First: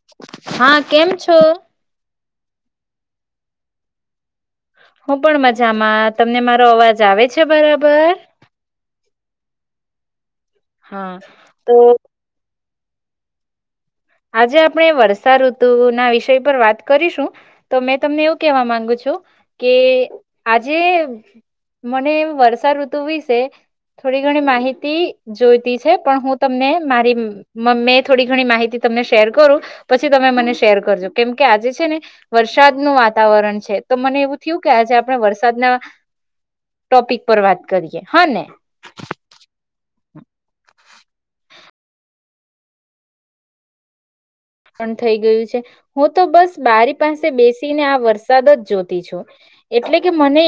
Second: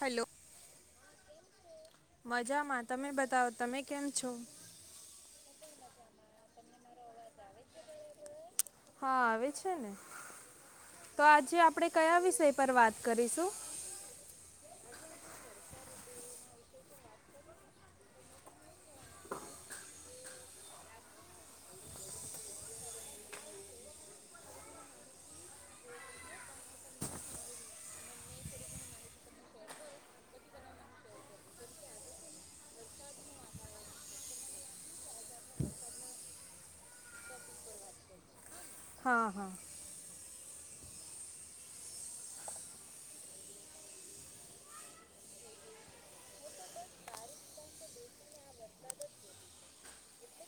Hello હા, કેમ છો? મજામાં, તમે બતાવો તમે કેમ છો? હું પણ મજામાં, તમને મારો અવાજ આવે છે બરાબર. હા, આવે છે ને. હા તો આજે તો આપડે કયા વિષય પર વાત કરીશું. આજે આપણે વર્ષા ઋતુ ના વિષય પર વાત કરીશું. તો મેં તમને એવું કેહેવા માંગુ છું, કે આજે મને વર્ષા ઋતુ વિશે થોડી ઘણી માહિતી જોઈતી છે, પણ હું તમને મારી મમ્મી થોડી ઘણી માહિતી તમને શેર કરું. પછી તમે મને શેર કરજો કેમ કે આજે છે ને વરસાદનું વાતાવરણ છે, તો મને એવું થયું કે આજે આપણે વરસાદના ટોપિક પર વાત કરીએ હ ને. હા. પણ થઈ ગયું છે, હું તો બસ બારી પાસે બેસીને આ વરસાદ જ જોતી છું એટલે કે મને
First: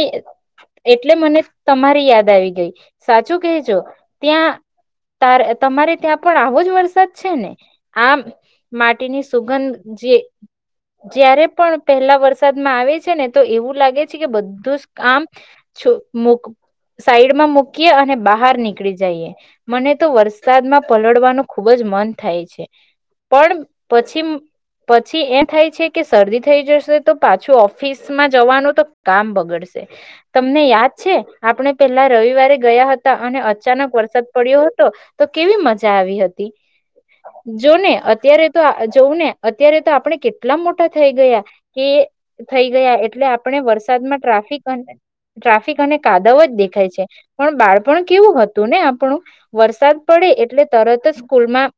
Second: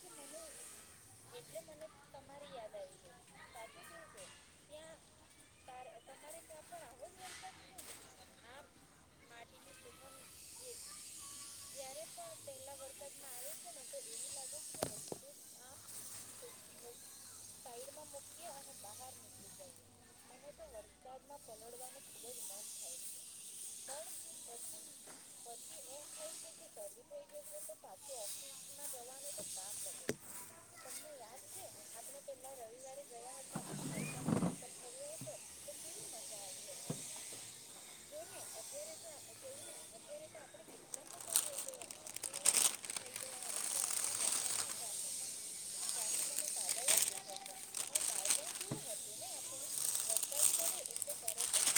એટલે મને તમારી યાદ આવી ગઈ. સાચું કહેજો ત્યાં તારે-તમારે ત્યાં પણ આવો જ વરસાદ છે ને આમ માટીની સુગંધ જે જયારે પણ પહેલા વરસાદમાં આવે છે, ને તો એવું લાગે છે કે બધું જ આામ મુક સાઈડમાં મૂકીએ અને બહાર નીકળી જઈએ, મને તો વરસાદમાં પલળવાનું ખુબ જ મન થાય છે. પણ પછી પછી એ થાય છે કે શરદી થઈ જશે તો, પાછું ઓફિસમાં જવાનું તો કામ બગડશે તમને છે આપણે પેલા રવિવારે ગયા હતા, અને અચાનક વરસાદ પડ્યો હતો તો કેવી મજા આવી હતી, જોને અત્યારે તો જોવું ને અત્યારે તો આપણે કેટલા મોટા થઈ ગયા, કે થઈ ગયા એટલે આપણે વરસાદમાં ટ્રાફિક ટ્રાફિક અને કાદવ જ દેખાય છે, પણ બાળપણ કેવું હતું ને આપણું વરસાદ પડે એટલે તરત જ સ્કૂલમાં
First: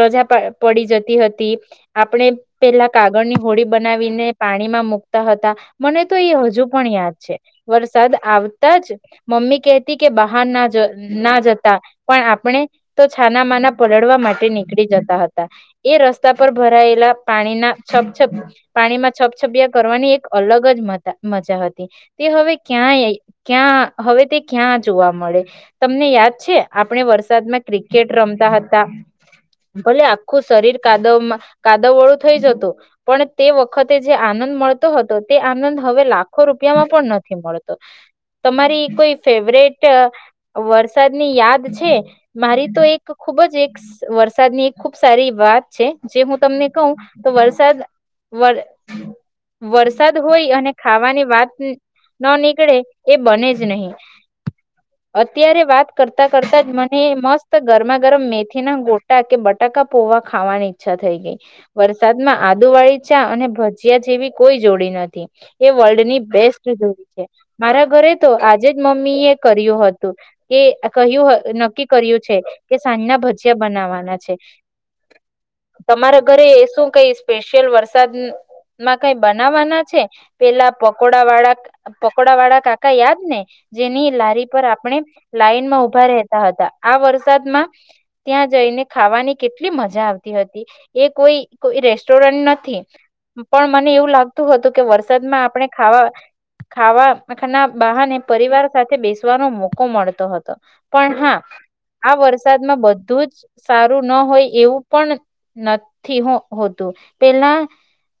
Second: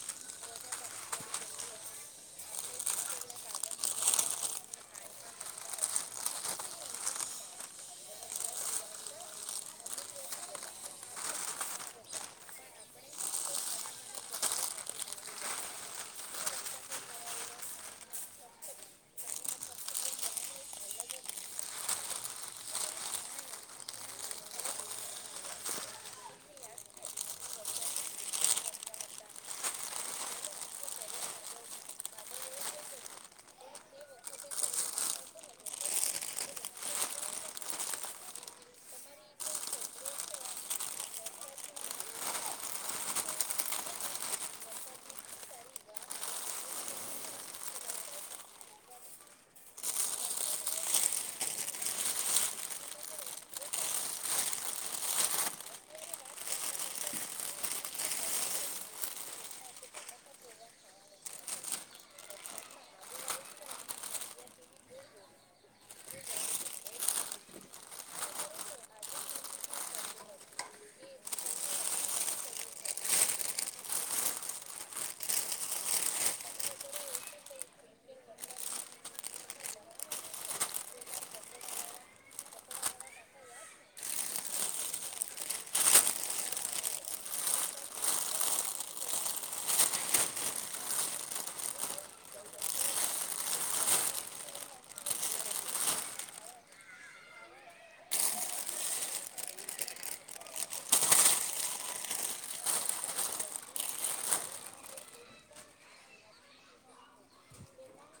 રજા પા પડી જતી હતી. આપણે પેલા કાગળની હોડી બનાવીને પાણીમાં મુૂકતા હતા મને તો એ હજુ પણ યાદ છે. વરસાદ આવતા જ મમ્મી કહેતી કે બહાર ના ના જતા પણ આપણે તો છાના માના પલડવા માટે નીકળી જતા હતા. એ રસ્તા પર ભરાયેલા પાણીના છપછપ પાણીમાં છપછપિયા કરવાની એક અલગ જ મજા હતી, તે હવે ક્યાં ક્યાં હવે તે ક્યાં જોવા મળે તમને યાદ છે આપણે વરસાદમાં ક્રિકેટ રમતા હતા, ભલે ખુ શરીર કાદવ કાદવવાળું થઈ જતું, પણ તે વખતે જે આનંદ મળતો હતો તે આનંદ હવે લાખો રૂપિયામાં પણ નથી મળતો તમારી કોઈ ફેવરેટ વરસાદની યાદ છે, મારી તો એક ખૂબ જ એક વરસાદની એક ખૂબ ખૂબ સારી વાત છે, જે હું તમને કહું તો વરસાદ વર- વરસાદ હોય અને ખાવાની વાત ન નીકળે એ બને જ નહી, અત્યારે વાત કરતા કરતા જ મને મસ્ત ગરમા ગરમ મેથી ના ગોટા કે બટ ટાકા પોવા ખાવાની ઈચ્છા થઈ ગઈ. વરસાદમાં આદુ વાળી ચા અને ભજીયા જેવી કોઈ જોડી નથી એ વર્લ્ડની બેસ્ટ જોડી છે. મારા ઘરે તો આજે જ મમ્મી એ કર્યું હતું કે કહ્યું નક્કી કર્યું છે, કે સાંજના ભજીયા બનાવવાના છે. તમારા ઘરે એ શું કઈ સ્પેશિયલ વરસાદમાં કઈ બનાવાના છે, પેલા પકોડા વાળા પકોડા વાળા કાકા યાદ ને જેની લારી પર આપણે લાઈનમાં ઉભા રહેેતા હતા, આ વરસાદમાં ત્યાં જઈને ખાવાની કેટલી મજા આવતી હતી. એ કોઈ કોઈ રેસ્ટોરન્ટ નથી પણ મને એવું લાગતું હતું કે વરસાદમાં આપણે ખાવા ખાવાના બહારને પરિવાર સાથે બેસવાનો મોકો મળતો હતો. પણ હા, આ વરસાદમાં બધું જ સારું ન હોય એવું પણ નથી હોતું. પેલા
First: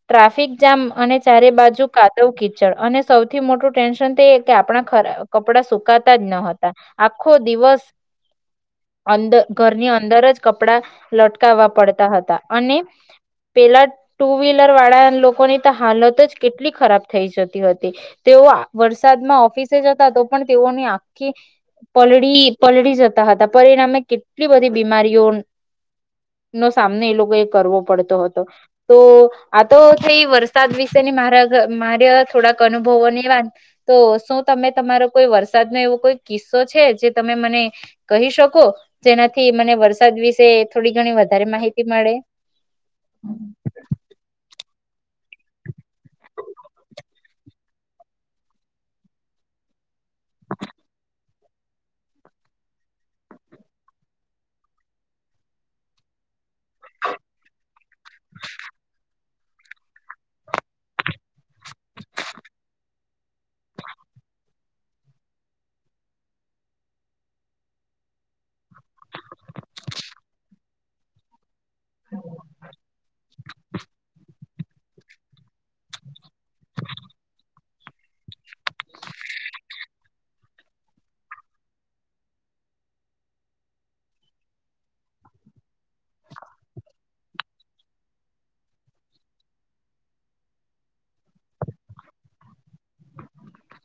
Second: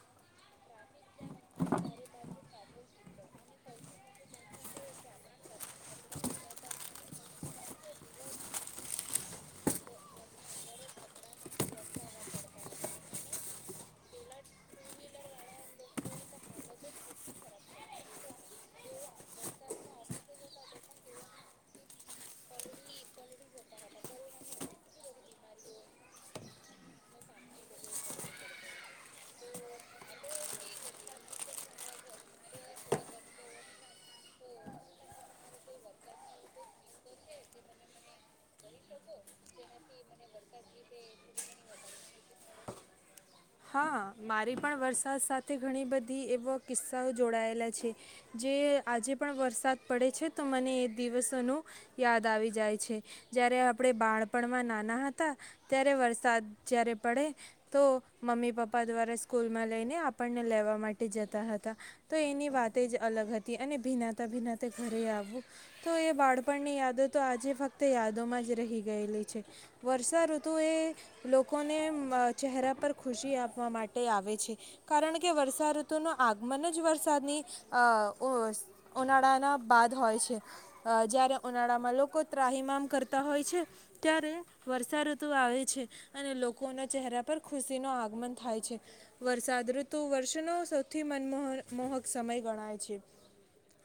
ટ્રાફિક જામ અને ચારે બાજુ કાદવ કીચડ અને સૌથી મોટું ટેન્શન તે કે આપણા ખર કપડા સુકાતા જ ન હતા. આખો દિવસ અંદર ઘરની અંદર જ કપડા લટકાવવા પડતા હતા, અને પેલા ટુ વ્હીલર વાળા લોકોની તો હાલત જ કેટલી ખરાબ થઈ જતી હતી, તેઓ વરસાદમાં ઓફિસે જતા તો પણ તેઓની આખી પલળી પલળી જતા હતા પરિણામે કેટલી બધી બીમારીઓ નો સામનો એ લોકોએ કરવો પડતો હતો, તો આ તો થઈ વરસાદ વિશેની મારા મારે થોડાક અનુભવોની વાત તો શું તમે તમારો કોઈ વરસાદ ન એવો કોઈ કિસ્સો છે? જ જે તમે મને કહી શકો, જેનાથી મને વરસાદ વિ કે થોડી ઘણી વધારે માહિતી મળે. [inaudible] હા મારી પણ વરસાદ સાથે ઘણી બધી એવો કિસ્સાઓ જોડાયેલા છે, જે આજે પણ વરસાદ પડે છે. તો મને એ દિવસ સનું યાદ આવી જાય છે. જ્યારે આપણે બાણપણમાં નાના હતા ત્યારે વરસાદ જ્યારે પડે તો મમ્મી પપ્પા દ્વારા સ્કૂલમાં લઈને આપણને લેવા માટે જતા હતા તો એની વાત જ અલગ હતી અને ભીનાતા ભીનાતે ઘરે આવવું. તો એ બાળપણની યાદો તો આજે ફક્ત યાદોમાં જ રહી ગયેલી છે. વર્ષાઋતુ એ લોકો ને ચહેરા પર. ખુશી આપવા માટે આવે. વે છે કારણ કે વર્ષાઋતુનું આગમન જ વરસાદની અ ઉ ઉનાળાના બાદ હોય છે જ્યારે ઉનાળામાં લોકો ત્રાહીમામ કરતા હોય છે ત્યારે વર્ષાઋતુ આવે છે. અને લોકોના ચહેરા પર ખ ખુશીનો આગમન થાય છે. વરસાદ ઋતુ વર્ષનો સૌથી મનમોહન મોહક સમય ગણાય છે.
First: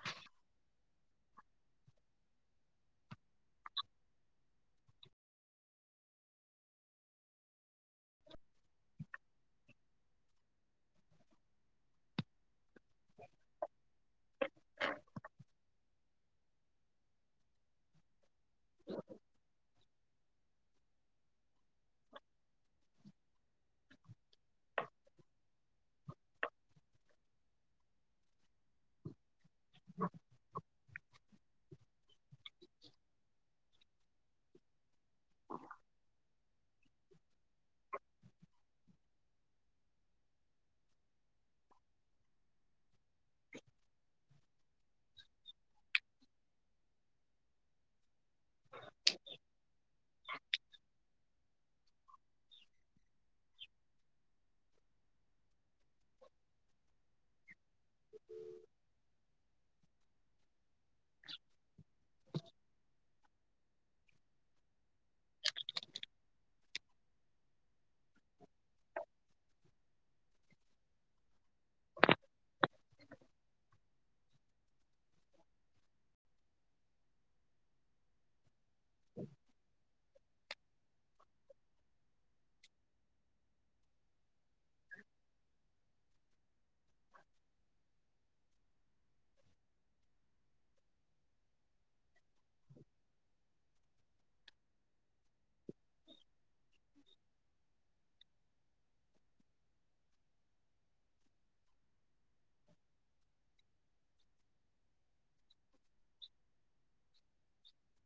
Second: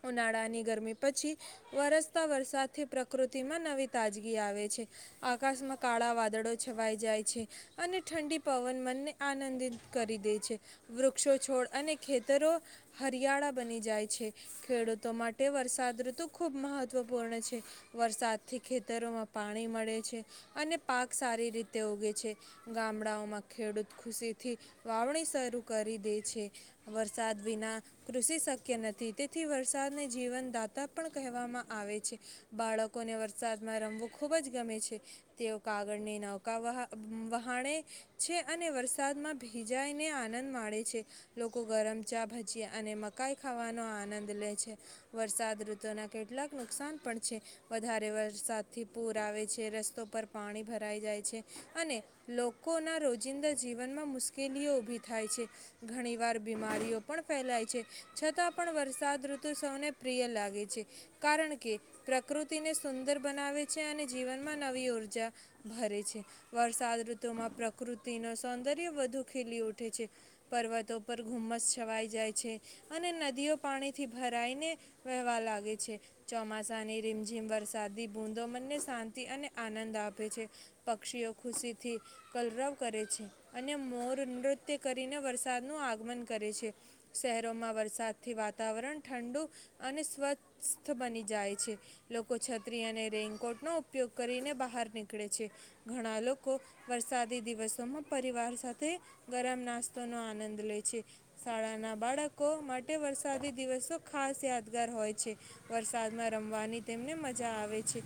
ઉનાળાની ગરમી પછી વરસતા વરસાદથી પ્રકૃતિમાં નવી તાજગી આવે છે. આકાશમાં કાળા વાદળો છવાઈ જાય છે. અને ઠંડી પવન મનને આનંદિત કરી દે છે. વૃક્ષો, છોડ અને ખેતરો હરિયાળા બની જાય છે. ખેડૂતો માટે વરસાદ ઋતુ ખૂબ મહત્વપૂર્ણ છે. વરસાદથી ખેતરોમાં પાણી મળે છે, અને પાક સારી રીતે ઉગે છે. ગામડાઓમાં ખેડૂત ખુશીથી વાવણી શરૂ કરી દે છે. વરસાદ વિના કૃષિ શક્ય નથી તેથી વરસાદને જીવનદાતા પણ કહેવામાં આવે છે. બાળકોને વરસાદમાં રમવું ખૂબ જ ગમે છે, તેઓ કાગળને નૌકા વહા વહાણે છે અને વરસાદમાં ભીજાઈને આનંદ માણે છે. લોકો ગરમ ચા, ભજીયા અને મકાઈ ખાવાનો આનંદ લે છે. વરસાદ ઋતુના કેટલાક નુકસાન પણ છે. વધારે વરસાદથી પૂર આવે છે, રસ્તો પર પાણી ભરાઈ જાય છે અને લોકોના રોજિંદા જીવન માં મુશ્કેલીઓ ઉભી થાય છે. ઘણી વાર બીમારીઓ પણ ફેલાય છે. છતાં પણ વરસાદ ઋતુ સૌને પ્રિય લાગે છે કારણ કે પ્રકૃતિને સુંદર બનાવે છે, અને જીવનમાં નવી ઊર્જા ભરે છે. વરસાદ ઋતુમાં પ્ર કૃતિ નો સૌંદર્ય વધુ ખીલી ઉઠે છે. પર્વતો પર ધુમ્મસ છવાઈ જાય છે, અને નદીઓ પાણીથી ભરાઈને વહેવા લાગે છે. ચોમાસાની રીમઝીમ વરસાદી બૂંદો મને શાંતિ અને આનંદ આપ પે છે. પક્ષીઓ ખુશીથી કલરવ કરે છે અને મોર નૃત્ય કરીને વરસાદનું આગમન કરે છે. શહેરોમાં વરસાદથી વાતાવરણ ઠંડુ અને સ્વસ્થ બની જાય છે. લોકો છત્રી અને રેઇનકોટ નો ઉપયોગ કરીને બહાર નીકળે છે, ઘણા લોકો વરસા વરસાદી દિવસોમાં પરિવાર સાથે ગરમ નાસ્તોનો આનંદ લે છે. શાળાના બાળકો માટે વરસાદી દિવસો ખાસ યાદગાર હોય છે. વરસાદમાં રમવાની તેમને મજા આવે છે,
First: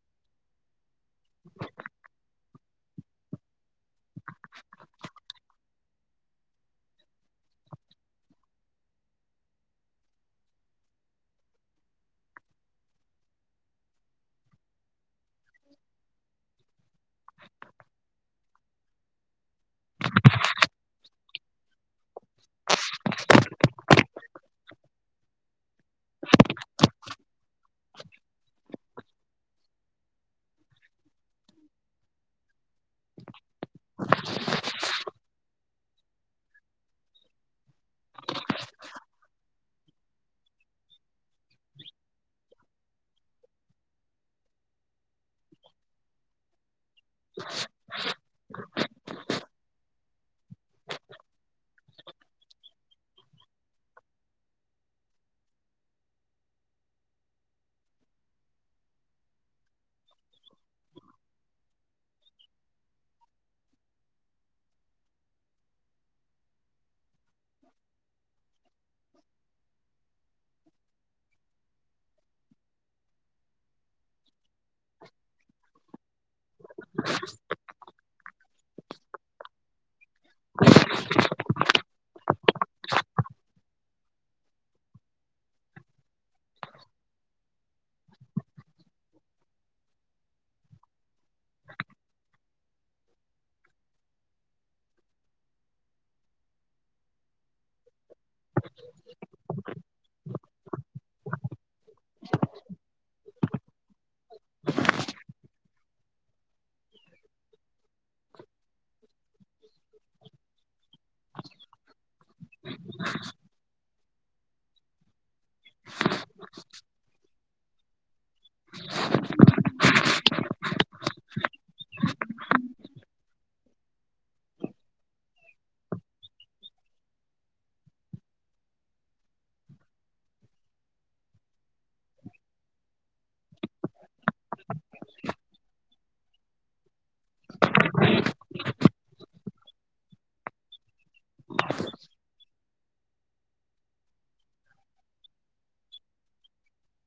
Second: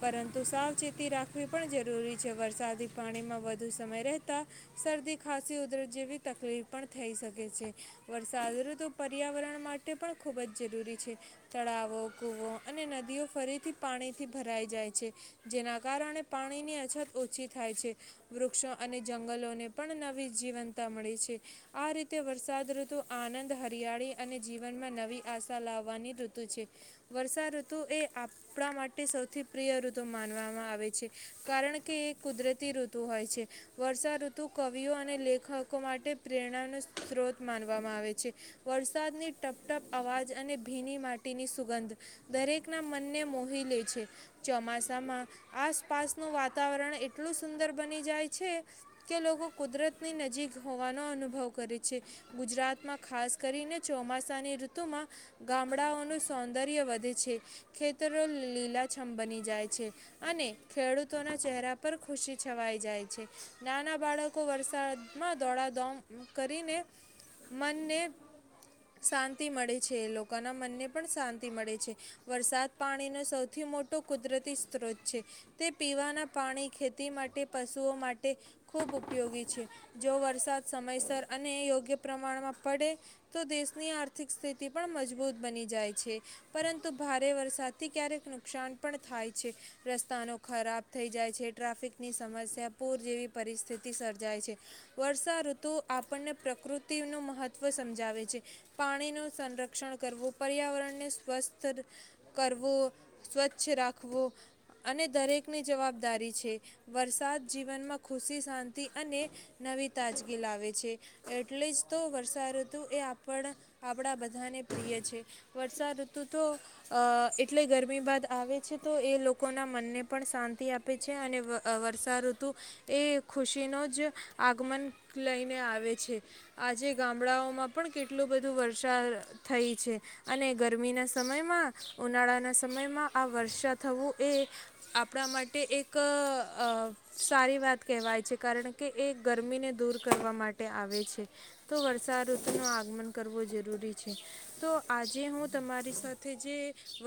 પરંતુ સાવચેત તી રાખવી પણ જરૂરી છે વરસા સાદી પાણીમાં. વધું સમય રહેતા શરદી, ખાંસી, ઉધરસ જેવી તકલીફ પણ થઈ શકે છે. વરસાદ ઋતુ પર્યાવરણ માટે પણ ખૂબ જ જરૂરી છે. તળાવો, કૂવો અને નદીઓ ફરીથી પાણીથી ભરાઈ જાય છે. જેના કારણે પાણીની અછત ઓછી થાય છે. વૃક્ષો અને જંગલોને પણ નવી જીવંતતા મળે છે. આ રીતે વરસાદ ઋતુ આનંદ, હરિયાળી અને જીવનમાં નવી આશા લાવવાની ઋતુ છે. વર્ષા ઋતુ એ આપણા માટે સૌથી પ્રિય ઋતુ માનવામાં આવે છે, કારણ કે એ કુદરતી ઋતુ તું હોય છે. વર્ષા ઋતુ કવિઓ અને લેખકો માટે પ્રેરણાનો સ્ત્રોત માનવામાં આવે છે. વરસાદની ટપટપ અવાજ અને ભીની માટીની સુગંધ દરેકના મનને મોહી લે છે. ચોમાસામાં આસપાસનું વાતાવરણ એટલું સુંદર બની જાય છે કે લોકો કુદરત ની નજીક હોવાનો અનુભવ કરે છે. ગુજરાતમાં ખાસ કરીને ચોમાસાની ઋતુમાં ગામડાઓનું સૌંદર્ય વધે છે ખેતરો લીલાછમ બની જાય છે અને ખેડૂતોના ચહેરા પર ખુશી. છવાઈ જાય છે નાના બાળકો વરસાદમાં દોડાદોણ કરીને મનને શાંતિ મળે છે લોકોના મનને પણ શાંતિ મળે. છે વરસાદ પાણીનો સૌથી મોટો કુદરતી સ્ત્રોત છે તે પીવાના પાણી કે તે માટે પશુઓ માટ ટે ખૂબ ઉપયોગી છે જો વરસાદ સમયસર અને યોગ્ય પ્રમાણમાં પડે તો દેશની આર્થિક સ્થિતિ પણ મજબૂત બની જાય છે. પરંતુ ભારે વરસાદથી ક્યારેક નુકસાન પણ થાય છે રસ્તાનો ખરાબ થઈ જાય છે. ટ્રાફિકની સમસ્યા પૂર જેવી પરિસ્થિતિ સર્જાય છે વર્ષાઋતુ આપણને પ્રકૃતિનું મહત્વ સમજાવે છે. પાણી નું સંરક્ષણ કરવું. પર્યાવરણને સ્વસ્થ કરવું સ્વચ્છ રાખવું અને દરેકની જવાબદારી છે. એ વરસાદ જીવનમાં ખુશી શાંતિ અને નવી તાજગી લાવે છે એટલે જ તો વર્ષાઋતુ એ આપણા આપડા બધાને પ્રિય છે. વર્ષાઋતુ તું તો અ એ એટલે ગરમી બાદ આવે છે તો એ લોકોના મનને પણ શાંતિ આપે. છે અને વર્ષા ઋતુ એ ખુશીનું જ આગમન લઈને આવે છે. આજે ગામડાઓમાં પણ કેટલું બધું વર્ષા થઈ છે અને ગરમીના સમયમાં ઉનાળાના સમયમાં આ વર્ષા થવું એ આપણા માટે એક ક અ સારી વાત કહેવાય છે કારણ કે એ ગરમીને દૂર કરવા માટે આવે છે. તો વર્ષા ઋતુનું આગમન કરવું જરૂરી છે તો આજે હું તમારી સાથે જે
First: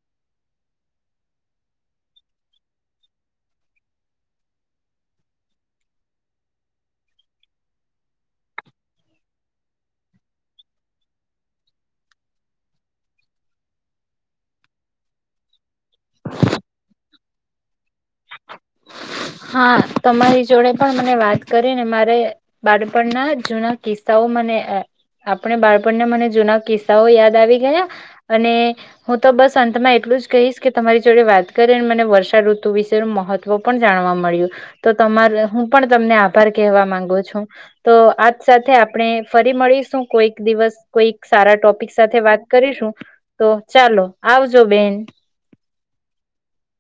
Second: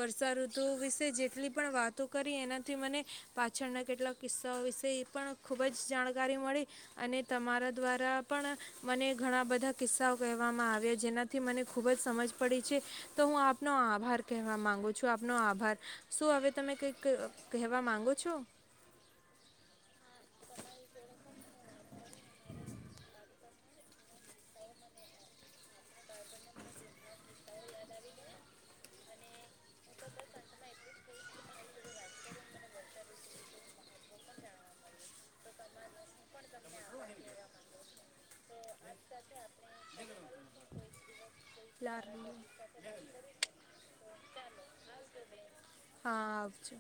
વર્ષાઋતુ વિશે જેટલી પણ વાતો કરી એનાથી મને પાછ પાછળના કેટલાક કિસ્સાઓ વિશે એ પણ ખૂબ જ જાણકારી મળે, અને તમારા દ્વારા પણ મને ઘણા બધા કિસ્સાઓ કહેવામાં આવ્યા, જેનાથી મને ખૂબ જ સમજ પડી છે. તો હું આપનો આભાર કહેવા માગું છું. આપનો આભાર. શું હવે તમે કંઈક કહેવા માગો છો? હા તમારી જોડે પણ મને વાત કરી ને મારે બાળપણના જૂના કિસ્સાઓ મને અહ આપણે બાળપણના મને જૂના કિસ્સાઓ યાદ આવી ગયા, અને હું તો બસ અંતમાં એટલું જ કહીશ કે તમારી જોડે વાત કરીને મને વર્ષા ઋતુ વિશેનું મહત ત્વ પણ જાણવા મળ્યું. તો તમાર હું પણ તમને આભાર કહેવા માંગુ છું, તો આ જ સાથે આપ પણે ફરી મળીશું કોઈક દિવસ, કોઈ સારા ટોપિક હા સાથે વાત કરીશું. તો ચાલો આવજો બેન. હા આવજે